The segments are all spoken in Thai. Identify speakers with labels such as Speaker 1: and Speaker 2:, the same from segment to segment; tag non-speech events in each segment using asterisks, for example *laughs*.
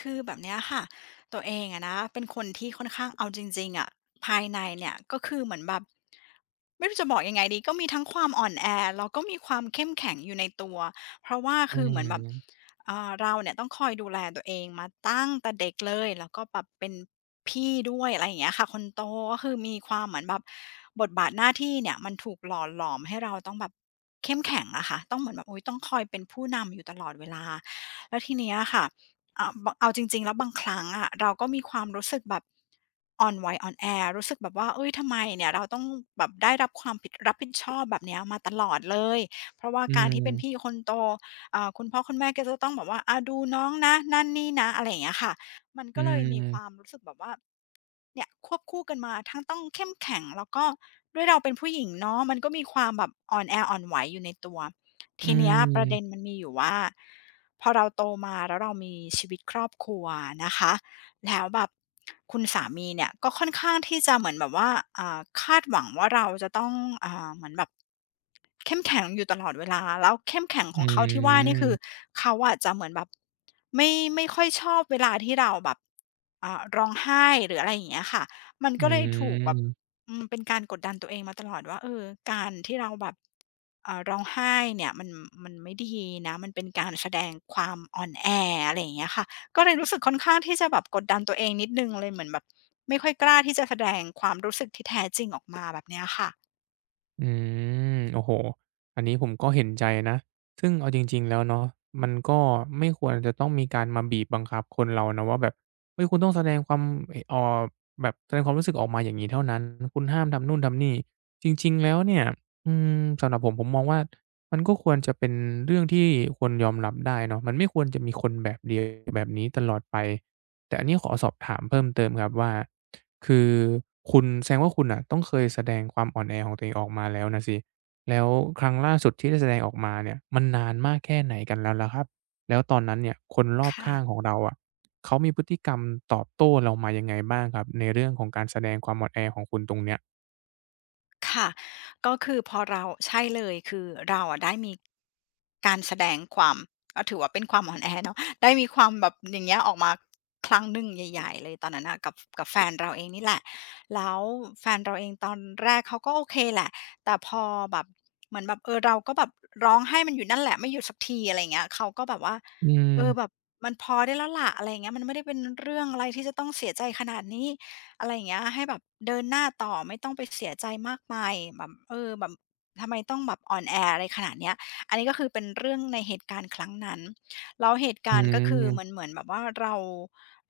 Speaker 1: คือแบบเนี้ยค่ะตัวเองอะนะเป็นคนที่ค่อนข้างเอาจริงๆอะภายในเนี่ยก็คือเหมือนแบบไม่รู้จะบอกยังไงดีก็มีทั้งความอ่อนแอแล้วก็มีความเข้มแข็งอยู่ในตัวเพราะว่า
Speaker 2: อื
Speaker 1: คือเหมือนแบบ
Speaker 2: ม
Speaker 1: เราเนี่ยต้องคอยดูแลตัวเองมาตั้งแต่เด็กเลยแล้วก็แบบเป็นพี่ด้วยอะไรอย่างเงี้ยค่ะคนโตก็คือมีความเหมือนแบบบทบาทหน้าที่เนี่ยมันถูกหล่อหลอมให้เราต้องแบบเข้มแข็งอะค่ะต้องเหมือนแบบอุ๊ยต้องคอยเป็นผู้นำอยู่ตลอดเวลาแล้วทีเนี้ยค่ะ บางเอาจริงๆแล้วบางครั้งอะเราก็มีความรู้สึกแบบอ่อนไหวอ่อนแอรู้สึกแบบว่าเอ้ยทำไมเนี่ยเราต้องแบบได้รับความผิดรับผิดชอบแบบเนี้ยมาตลอดเลย เพราะว่า
Speaker 2: อื
Speaker 1: การที่เป็นพี่
Speaker 2: ม
Speaker 1: คนโตคุณพ่อคุณแม่ก็จะต้องแบบว่าอาดูน้องนะนั่นนี่นะอะไรอย่างเงี้ยค่ะ มัน
Speaker 2: อื
Speaker 1: ก็เลยมีความ
Speaker 2: ม
Speaker 1: รู้สึกแบบว่า เนี่ยควบคู่กันมาทั้งต้องเข้มแข็งแล้วก็ด้วยเราเป็นผู้หญิงเนาะมันก็มีความแบบอ่อนแออ่อนไหวอยู่ในตัว
Speaker 2: อื
Speaker 1: ทีเนี้ยประเด็น
Speaker 2: ม
Speaker 1: มันมีอยู่ว่าพอเราโตมาแล้วเรามีชีวิตครอบครัวนะคะ แล้วแบบคุณสามีเนี่ยก็ค่อนข้างที่จะเหมือนแบบว่าคาดหวังว่าเราจะต้องเหมือนแบบเข้มแข็งอยู่ตลอดเวลาแล้วเข้มแข็ง
Speaker 2: อื
Speaker 1: ของเขาที่ว่านี่คือ
Speaker 2: ม
Speaker 1: เขาอาจจะเหมือนแบบไม่ไม่ค่อยชอบเวลาที่เราแบบร้องไห้หรืออะไรอย่างเงี้ยค่ะมัน
Speaker 2: อื
Speaker 1: ก็เลยถูกแบบ
Speaker 2: ม
Speaker 1: เป็นการกดดันตัวเองมาตลอดว่าเออการที่เราแบบร้องไห้เนี่ยมันไม่ดีนะมันเป็นการแสดงความอ่อนแออะไรอย่างเงี้ยค่ะ ก็เลยรู้สึกค่อนข้างที่จะแบบกดดันตัวเองนิดนึงเลยเหมือนแบบไม่ค่อยกล้าที่จะแสดงความรู้สึกที่แท้จริงออกมาแบบเนี้ยค่ะ
Speaker 2: อืโอ้โฮอันนี้ผมก็เห็นใจนะ ซึ่งเอาจริงๆแล้วเนาะมันก็ไม่ควรจะต้องมีการมาบีบบังคับคนเรานะว่าแบบเฮ้ยคุณต้องแสดงความเอ่อแบบแสดงความรู้สึกออกมาอย่างงี้เท่านั้นคุณห้ามทำนู่นทำนี่จริงๆแล้วเนี่ยอืมสำหรับผมผมมองว่า มันก็ควรจะเป็นเรื่องที่ควรยอมรับได้เนาะมันไม่ควรจะมีคนแบบเดียวแบบนี้ตลอดไป แต่อันนี้ขอสอบถามเพิ่มเติมครับว่าคือคุณแสดงว่าคุณน่ะต้องเคยแสดงความอ่อนแอของตัวเองออกมาแล้วน่ะสิแล้วครั้งล่าสุดที่ได้แสดงออกมาเนี่ยมันนานมากแค่ไหนกันแล้วล่ะครับแล้วตอนนั้นเนี่ยคนรอบ
Speaker 1: ค่ะ
Speaker 2: ข้างของเราอะเขามีพฤติกรรมตอบโต้เรามายังไงบ้างครับในเรื่องของการแสดงความอ่อนแอของคุณตรงเนี้ย
Speaker 1: ค่ะก็คือพอเราใช่เลยคือเราอะได้มีการแสดงความก็ถือว่าเป็นความอ่อนแอเนาะได้มีความแบบอย่างเงี้ยออกมาครั้งหนึ่งใหญ่ๆเลยตอนนั้นน่ะกับแฟนเราเองนี่แหละแล้วแฟนเราเองตอนแรกเขาก็โอเคแหละแต่พอแบบเหมือนแบบเออเราก็แบบร้องไห้มันอยู่นั่นแหละไม่หยุดสักทีอะไรอย่างเงี้ยเขาก็แบบว่า
Speaker 2: อืม
Speaker 1: เออแบบมันพอได้แล้วล่ะอะไรอย่างเงี้ยมันไม่ได้เป็นเรื่องอะไรที่จะต้องเสียใจขนาดนี้ อะไรอย่างเงี้ยให้แบบเดินหน้าต่อไม่ต้องไปเสียใจมากมายแบบเออแบบทำไมต้องแบบอ่อนแออะไรขนาดเนี้ยอันนี้ก็คือเป็นเรื่องในเหตุการณ์ครั้งนั้นแล้วเหตุ
Speaker 2: อื
Speaker 1: การณ์ก็คือเหมือนเห
Speaker 2: ม
Speaker 1: มือนแบบว่าเรา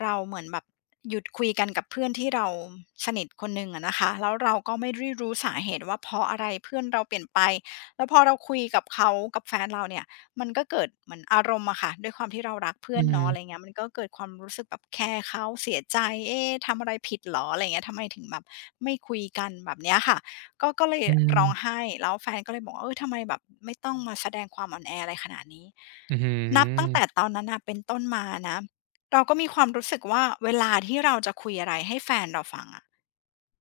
Speaker 1: เราเหมือนแบบหยุดคุยกันกับเพื่อนที่เราสนิทคนหนึ่งอะนะคะแล้วเราก็ไม่ได้รู้สาเหตุว่าเพราะอะไรเพื่อนเราเปลี่ยนไปแล้วพอเราคุยกับเขากับแฟนเราเนี่ย มันก็เกิดเหมือนอารมณ์อะค่ะด้วยความที่เรารักเพื่
Speaker 2: อื
Speaker 1: อนเนาะ
Speaker 2: ม
Speaker 1: อะไรเงี้ยมันก็เกิดความรู้สึกแบบแคร์เขาเสียใจเอ๊ะทำอะไรผิดเหรออะไรเงี้ยทำไมถึงแบบไม่คุยกันแบบเนี้ยค่ะก็เลย
Speaker 2: อื
Speaker 1: ร้อง
Speaker 2: ม
Speaker 1: ไห้แล้วแฟนก็เลยบอกว่าเออทำไมแบบไม่ต้องมาแสดงความอ่อนแออะไรขนาดนี้
Speaker 2: อื้อฮื
Speaker 1: นับตั้ง
Speaker 2: อ
Speaker 1: แต่ตอนนั้นน่ะเป็นต้นมานะเราก็มีความรู้สึกว่าเวลาที่เราจะคุยอะไรให้แฟนเราฟังอะ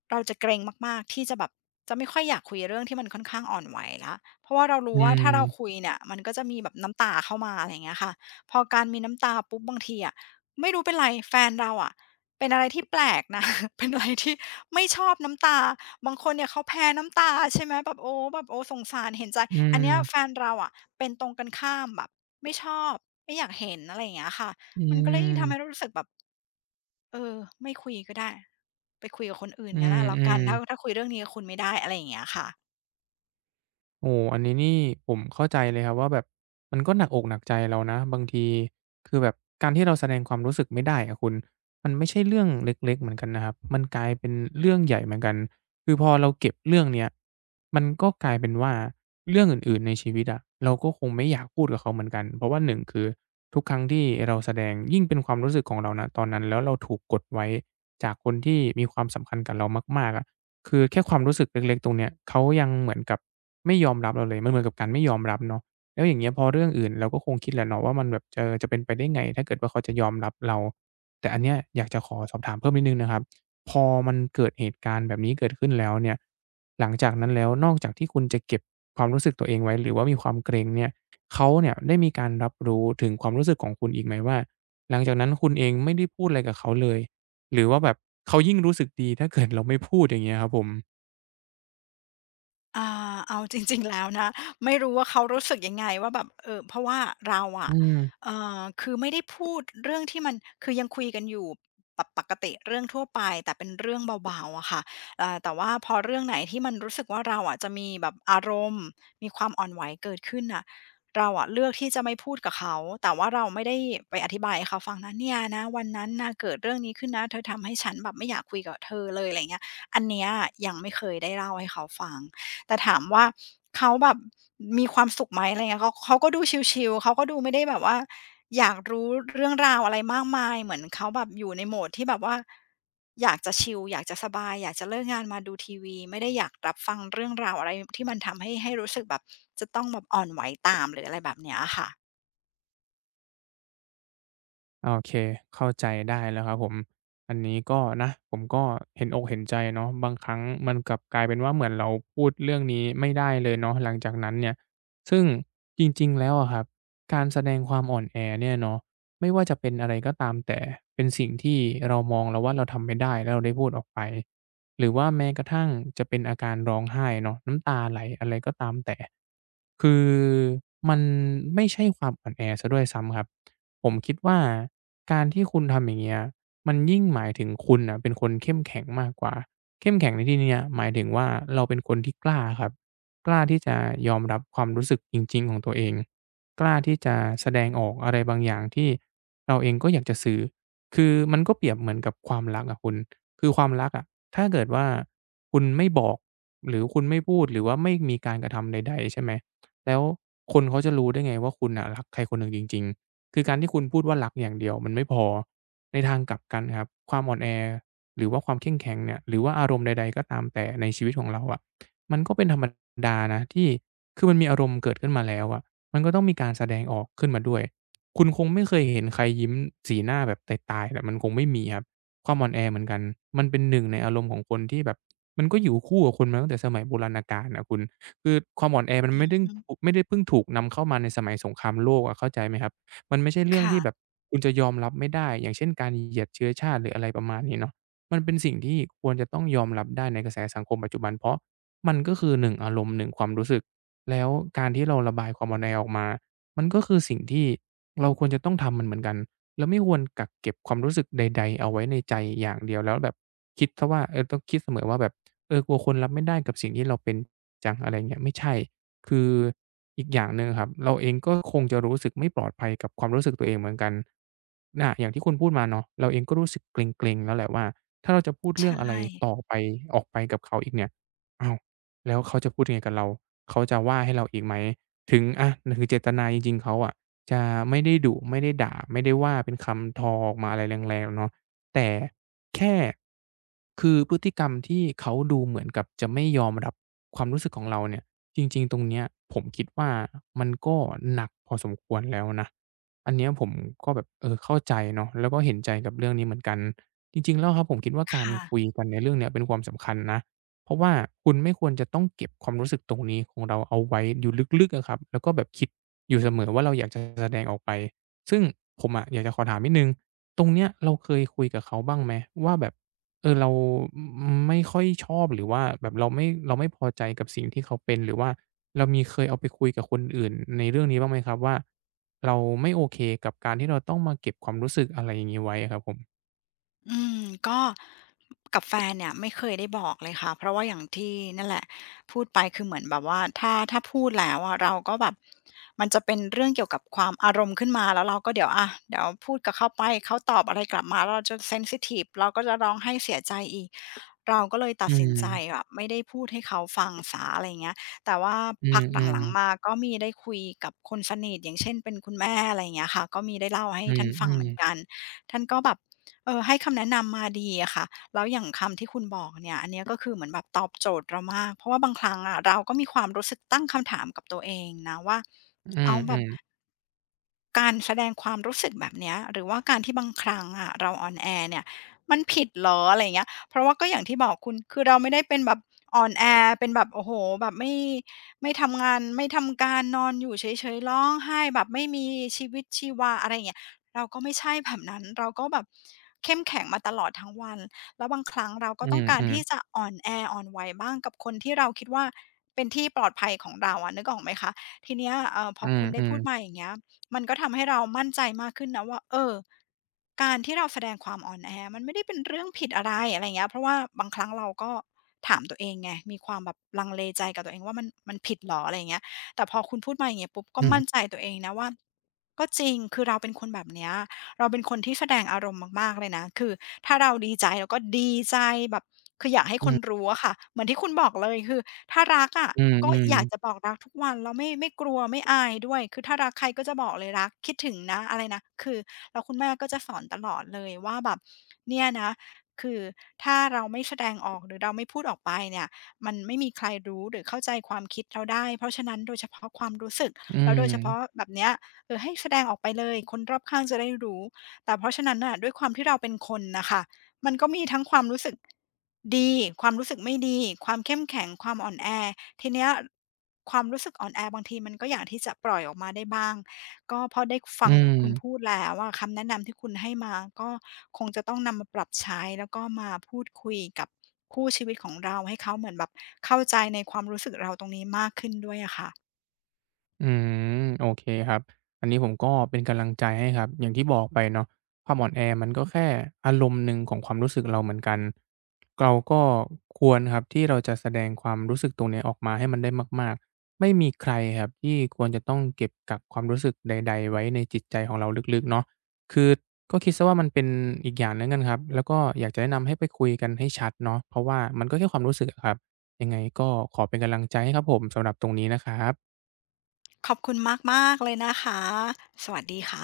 Speaker 1: เราจะเกรงมากๆที่จะแบบจะไม่ค่อยอยากคุยเรื่องที่มันค่อนข้างอ่อนไหวแล้ว เพราะว่าเรา
Speaker 2: อื
Speaker 1: รู้ว่าถ้าเราคุ
Speaker 2: ม
Speaker 1: ยเนี่ยมันก็จะมีแบบน้ำตาเข้ามาอะไรอย่างเงี้ยค่ะพอการมีน้ำตาปุ๊บบางทีอะไม่รู้เป็นไรแฟนเราอะเป็นอะไรที่แปลกนะ *laughs* เป็นอะไรที่ไม่ชอบน้ำตาบางคนเนี่ยเขาแพ้น้ำตาใช่ไหมแบบโอ้แบบโอ้สงสารเห็นใจ
Speaker 2: อื
Speaker 1: อัน
Speaker 2: ม
Speaker 1: เนี้ยแฟนเราอะเป็นตรงกันข้ามแบบไม่ชอบไม่อยากเห็นอะไรอย่างเงี้ยค่ะ
Speaker 2: อื
Speaker 1: มันก็เลยยิ่งทำให้เรา
Speaker 2: ม
Speaker 1: รู้สึกแบบเออไม่คุยก็ได้ไปคุยกับคนอื่น
Speaker 2: อื
Speaker 1: งั้น
Speaker 2: ม
Speaker 1: ละแล้
Speaker 2: อื
Speaker 1: วกั
Speaker 2: ม
Speaker 1: นถ้าคุยเรื่องนี้กับคุณไม่ได้อะไรอย่างเงี้ยค่ะ
Speaker 2: โอ้อันนี้นี่ผมเข้าใจเลยครับว่าแบบมันก็หนักอกหนักใจเรานะบางทีคือแบบการที่เราแสดงความรู้สึกไม่ได้อะคุณมันไม่ใช่เรื่องเล็กๆเหมือนกันนะครับมันกลายเป็นเรื่องใหญ่เหมือนกันคือพอเราเก็บเรื่องเนี้ยมันก็กลายเป็นว่าเรื่องอื่นๆในชีวิตอะเราก็คงไม่อยากพูดกับเขาเหมือนกันเพราะว่า1คือทุกครั้งที่เราแสดงยิ่งเป็นความรู้สึกของเราณตอนนั้นแล้วเราถูกกดไว้จากคนที่มีความสำคัญกับเรามากๆอะ คือแค่ความรู้สึกเล็กๆตรงเนี้ยเขายังเหมือนกับไม่ยอมรับเราเลยมันเหมือนกับการไม่ยอมรับเนาะแล้วอย่างเงี้ยพอเรื่องอื่นเราก็คงคิดแหละเนาะว่ามันแบบเออจะเป็นไปได้ไงถ้าเกิดว่าเขาจะยอมรับเราแต่อันเนี้ยอยากจะขอสอบถามเพิ่มนิดหนึ่งนะครับพอมันเกิดเหตุการณ์แบบนี้เกิดขึ้นแล้วเนี่ยหลังจากนั้นแล้วนอกจากที่คุณจะเก็บความรู้สึกตัวเองไว้หรือว่ามีความเกรงเนี่ยเขาเนี่ยได้มีการรับรู้ถึงความรู้สึกของคุณอีกไหมว่าหลังจากนั้นคุณเองไม่ได้พูดอะไรกับเขาเลย หรือว่าแบบเขายิ่งรู้สึกดีถ้าเกิดเราไม่พูดอย่างเงี้ยครับผม
Speaker 1: อ่เอาจริงๆแล้วนะไม่รู้ว่าเขารู้สึกยังไงว่าแบบเพราะว่าเรา
Speaker 2: อื
Speaker 1: อะ
Speaker 2: ม
Speaker 1: คือไม่ได้พูดเรื่องที่มันคือยังคุยกันอยู่ปกติเรื่องทั่วไปแต่เป็นเรื่องเบาๆอะค่ะแต่ว่าพอเรื่องไหนที่มันรู้สึกว่าเราอะจะมีแบบอารมณ์มีความอ่อนไหวเกิดขึ้นน่ะเราอะเลือกที่จะไม่พูดกับเขาแต่ว่าเราไม่ได้ไปอธิบายให้เขาฟังนะเนี่ยนะวันนั้นน่ะเกิดเรื่องนี้ขึ้นนะเธอทำให้ฉันแบบไม่อยากคุยกับเธอเลยอะไรอย่างเงี้ยอันเนี้ยยังไม่เคยได้เล่าให้เขาฟัง แต่ถามว่าเขาแบบมีความสุขไหมอะไรเงี้ยเขาก็ดูชิลๆเขาก็ดูไม่ได้แบบว่าอยากรู้เรื่องราวอะไรมากมายเหมือนเขาแบบอยู่ในโหมดที่แบบว่าอยากจะชิลอยากจะสบายอยากจะเลิกงานมาดูทีวีไม่ได้อยากรับฟังเรื่องราวอะไรที่มันทำให้รู้สึกแบบจะต้องแบบอ่อนไหวตามหรืออะไรแบบเนี้ยค่ะ
Speaker 2: โอเคเข้าใจได้แล้วครับผมอันนี้ก็นะผมก็เห็นอกเห็นใจเนาะบางครั้งมันกลับกลายเป็นว่าเหมือนเราพูดเรื่องนี้ไม่ได้เลยเนาะหลังจากนั้นเนี่ยซึ่งจริงๆแล้วอะครับการแสดงความอ่อนแอเนี่ยเนาะไม่ว่าจะเป็นอะไรก็ตามแต่เป็นสิ่งที่เรามองแล้วว่าเราทำไม่ได้แล้วเราได้พูดออกไปหรือว่าแม้กระทั่งจะเป็นอาการร้องไห้เนาะน้ำตาไหลอะไรก็ตามแต่คือมันไม่ใช่ความอ่อนแอเสียด้วยซ้ำครับ ผมคิดว่าการที่คุณทำอย่างเงี้ยมันยิ่งหมายถึงคุณน่ะเป็นคนเข้มแข็งมากกว่าเข้มแข็งในที่เนี้ยหมายถึงว่าเราเป็นคนที่กล้าครับกล้าที่จะยอมรับความรู้สึกจริงๆของตัวเองกล้าที่จะแสดงออกอะไรบางอย่างที่เราเองก็อยากจะสื่อคือมันก็เปรียบเหมือนกับความรักอะคุณคือความรักอะถ้าเกิดว่าคุณไม่บอกหรือคุณไม่พูดหรือว่าไม่มีการกระทำใดๆใช่ไหมแล้วคนเขาจะรู้ได้ไงว่าคุณน่ะรักใครคนหนึ่งจริงๆ คือการที่คุณพูดว่ารักอย่างเดียวมันไม่พอในทางกลับกันครับความอ่อนแอหรือว่าความเข้มแข็งเนี่ยหรือว่าอารมณ์ใดๆก็ตามแต่ในชีวิตของเราอะมันก็เป็นธรรมดานะที่คือมันมีอารมณ์เกิดขึ้นมาแล้วอะมันก็ต้องมีการแสดงออกขึ้นมาด้วยคุณคงไม่เคยเห็นใครยิ้มสีหน้าแบบตายๆน่ะมันคงไม่มีครับความอ่อนแอเหมือนกันมันเป็นหนึ่งในอารมณ์ของคนที่แบบมันก็อยู่คู่กับคนมาตั้งแต่สมัยโบราณกาลน่ะคุณคือความอ่อนแอมัน
Speaker 1: อื
Speaker 2: ไม่
Speaker 1: อ
Speaker 2: ดึ้ง
Speaker 1: ฮึ
Speaker 2: ไม่ได้เพิ่งถูกนำเข้ามาในสมัยสงครามโลกอะเข้าใจไหมครับ มันไม่ใช่เรื่องที่แบบ
Speaker 1: ค่ะ
Speaker 2: คุณจะยอมรับไม่ได้อย่างเช่นการเหยียดเชื้อชาติหรืออะไรประมาณนี้เนาะมันเป็นสิ่งที่ควรจะต้องยอมรับได้ในกระแสสังคมปัจจุบันเพราะมันก็คือหนึ่งอารมณ์หนึ่งความรู้สึกแล้วการที่เราระบายความอ่อนแอออกมามันก็คือสิ่งที่เราควรจะต้องทำมันเหมือนกันเราไม่ควรกักเก็บความรู้สึกใดๆเอาไว้ในใจอย่างเดียวแล้วแบบคิดเสียว่าเออต้องคิดเสมอว่าแบบเออกลัวคนรับไม่ได้กับสิ่งที่เราเป็นจังอะไรอย่างเงี้ยไม่ใช่ คืออีกอย่างหนึ่งครับเราเองก็คงจะรู้สึกไม่ปลอดภัยกับความรู้สึกตัวเองเหมือนกันน่ะอย่างที่คุณพูดมาเนาะเราเองก็รู้สึกเกร็งๆแล้วแหละว่าถ้าเราจะพูดเรื่องอะไร
Speaker 1: ใช่
Speaker 2: ต่อไปออกไปกับเขาอีกเนี่ยอ้าวแล้วเขาจะพูดยังไงกับเราเขาจะว่าให้เราอีกไหมถึงอะถึงเจตนาจริงๆเขาอะจะไม่ได้ดุไม่ได้ด่าไม่ได้ว่าเป็นคำทอออกมาอะไรแรงๆเนาะแต่แค่คือพฤติกรรมที่เขาดูเหมือนกับจะไม่ยอมรับความรู้สึกของเราเนี่ย จริงๆ ตรงเนี้ยผมคิดว่ามันก็หนักพอสมควรแล้วนะอันเนี้ยผมก็แบบเออเข้าใจเนาะแล้วก็เห็นใจกับเรื่องนี้เหมือนกันจริงๆแล้วครับผมคิดว่าการ
Speaker 1: ค่ะ
Speaker 2: คุยกันในเรื่องเนี้ยเป็นความสำคัญนะเพราะว่าคุณไม่ควรจะต้องเก็บความรู้สึกตรงนี้ของเราเอาไว้อยู่ลึกๆอะครับแล้วก็แบบคิดอยู่เสมอว่าเราอยากจะแสดงออกไปซึ่งผมอะอยากจะขอถามนิดหนึ่งตรงเนี้ยเราเคยคุยกับเขาบ้างไหมว่าแบบ เออเราอไม่ค่อยชอบหรือว่าแบบเราไม่พอใจกับสิ่งที่เขาเป็นหรือว่าเรามีเคยเอาไปคุยกับคนอื่นในเรื่องนี้บ้างไหมครับว่าเราไม่โอเคกับการที่เราต้องมาเก็บความรู้สึกอะไรอย่างงี้ไว้อะครับผม
Speaker 1: อืมก็กับแฟนเนี่ยไม่เคยได้บอกเลยค่ะเพราะว่าอย่างที่นั่นแหละพูดไปคือเหมือนแบบว่าถ้าพูดแล้วอะเราก็แบบมันจะเป็นเรื่องเกี่ยวกับความอารมณ์ขึ้นมาแล้วเราก็เดี๋ยวพูดกับเขาไปเขาตอบอะไรกลับมาแล้วเราจะเซนซิทีฟเราก็จะร้องไห้เสียใจอีก เราก็เลยตั
Speaker 2: อื
Speaker 1: ดสินใจแบ
Speaker 2: ม
Speaker 1: บไม่ได้พูดให้เขาฟังเสียอะไร่างเงี้ยแต่ว่า
Speaker 2: อื
Speaker 1: พักหลั
Speaker 2: ม
Speaker 1: ง
Speaker 2: ๆ
Speaker 1: ๆมาก็มีได้คุยกับคนสนิทอย่างเช่นเป็นคุณแม่อะไรเงี้ยค่ะก็มีได้เล่าให้
Speaker 2: อื
Speaker 1: ท่านฟังเห
Speaker 2: ม
Speaker 1: มือนกัน
Speaker 2: ๆ
Speaker 1: ท่านก็แบบเออให้คำแนะนำมาดีอะค่ะแล้วอย่างคำที่คุณบอกเนี่ยอันเนี้ยก็คือเหมือนแบบตอบโจทย์เรามากเพราะว่าบางครั้งอะเราก็มีความรู้สึกตั้งคำถามกับตัวเองนะว่า
Speaker 2: อ
Speaker 1: อ้าวแบบ
Speaker 2: ืม
Speaker 1: การแสดงความรู้สึกแบบเนี้ยหรือว่าการที่บางครั้งอะเราอ่อนแอเนี่ยมันผิดเหรออะไรอย่างเงี้ยเพราะว่าก็อย่างที่บอกคุณคือเราไม่ได้เป็นแบบอ่อนแอเป็นแบบโอ้โฮแบบไม่ทำงานไม่ทำการนอนอยู่เฉยๆร้องไห้แบบไม่มีชีวิตชีวาอะไรอย่างเงี้ยเราก็ไม่ใช่แบบนั้นเราก็แบบเข้มแข็งมาตลอดทั้งวันแล้วบางครั้งเรา
Speaker 2: ๆ
Speaker 1: ก็
Speaker 2: อื
Speaker 1: ต้องการ
Speaker 2: ม
Speaker 1: ที่
Speaker 2: ๆ
Speaker 1: จะอ่อนแออ่อนไหวบ้างกับคนที่เราคิดว่าเป็นที่ปลอดภัยของเราอะนึกออกไหมคะทีเนี้ยพ
Speaker 2: อื
Speaker 1: อคุณได้
Speaker 2: ม
Speaker 1: พูดมา
Speaker 2: ๆ
Speaker 1: อย่างเงี้ย มันก็ทำให้เรามั่นใจมากขึ้นนะว่าเออการที่เราแสดงความอ่อนแอมันไม่ได้เป็นเรื่องผิดอะไรอะไรเงี้ยเพราะว่าบางครั้งเราก็ถามตัวเองไงมีความแบบลังเลใจกับตัวเองว่ามันผิดเหรออะไรอย่างเงี้ยแต่พอคุณพูดมาอย่างเงี้ยปุ๊บก็
Speaker 2: อืม
Speaker 1: มั่นใจ
Speaker 2: ๆ
Speaker 1: ตัวเองนะว่าก็จริงคือเราเป็นคนแบบเนี้ย เราเป็นคนที่แสดงอารมณ์มากๆเลยนะ คือถ้าเราดีใจเราก็ดีใจแบบคืออยากให้
Speaker 2: อื
Speaker 1: คน
Speaker 2: ม
Speaker 1: รู้อะค่ะเหมือนที่คุณบอกเลยคือถ้ารักอะ
Speaker 2: ๆอื
Speaker 1: ก็
Speaker 2: ม
Speaker 1: อยากจะ
Speaker 2: ๆ
Speaker 1: บอกรักทุกวันแล้วไม่กลัวไม่อายด้วยคือถ้ารักใครก็จะบอกเลยรักคิดถึงนะอะไรนะคือแล้วคุณแม่ก็จะสอนตลอดเลยว่าแบบเนี่ยนะคือถ้าเราไม่แสดงออกหรือเราไม่พูดออกไปเนี่ยมันไม่มีใครรู้หรือเข้าใจความคิดเราได้เพราะฉะนั้นโดยเฉพาะความรู้สึก
Speaker 2: อื
Speaker 1: แล้วโดยเฉ
Speaker 2: ม
Speaker 1: พาะ
Speaker 2: ๆ
Speaker 1: แบบเนี้ยเออให้แสดงออกไปเลยคนรอบข้างจะได้รู้ แต่เพราะฉะนั้นน่ะด้วยความที่เราเป็นคนนะคะมันก็มีทั้งความรู้สึกดีความรู้สึกไม่ดีความเข้มแข็งความอ่อนแอทีเนี้ยความรู้สึกอ่อนแอบางทีมันก็อยากที่จะปล่อยออกมาได้บ้างก็พอได้
Speaker 2: อื
Speaker 1: ฟัง
Speaker 2: มๆ
Speaker 1: คุ
Speaker 2: อื
Speaker 1: ณพู
Speaker 2: ม
Speaker 1: ดแล้วอะคำแนะนำที่คุณให้มาก็คงจะต้องนำมาปรับใช้แล้วก็มาพูดคุยกับคู่ชีวิตของเราให้เขาเหมือนแบบเข้าใจในความรู้สึกเราตรงนี้มากขึ้นด้วยอะค่ะ
Speaker 2: อืมโอเคครับอันนี้ผมก็เป็นกำลังใจให้ครับอย่างที่บอกไปเนาะความอ่อนแอมันก็แค่อารมณ์หนึ่งของความรู้สึกเราเหมือนกันเราก็ควรครับที่เราจะแสดงความรู้สึกตรงเนี้ยออกมาให้มันได้มากๆไม่มีใครครับที่ควรจะต้องเก็บกักความรู้สึกใดๆไว้ในจิตใจของเราลึกๆเนาะคือก็คิดซะว่ามันเป็นอีกอย่างหนึ่งกันครับแล้วก็อยากจะแนะนำให้ไปคุยกันให้ชัดเนาะเพราะว่ามันก็แค่ความรู้สึกอะครับยังไงก็ขอเป็นกำลังใจให้ครับผมสำหรับตรงนี้นะครับ
Speaker 1: ขอบคุณมากๆเลยนะคะสวัสดีค่ะ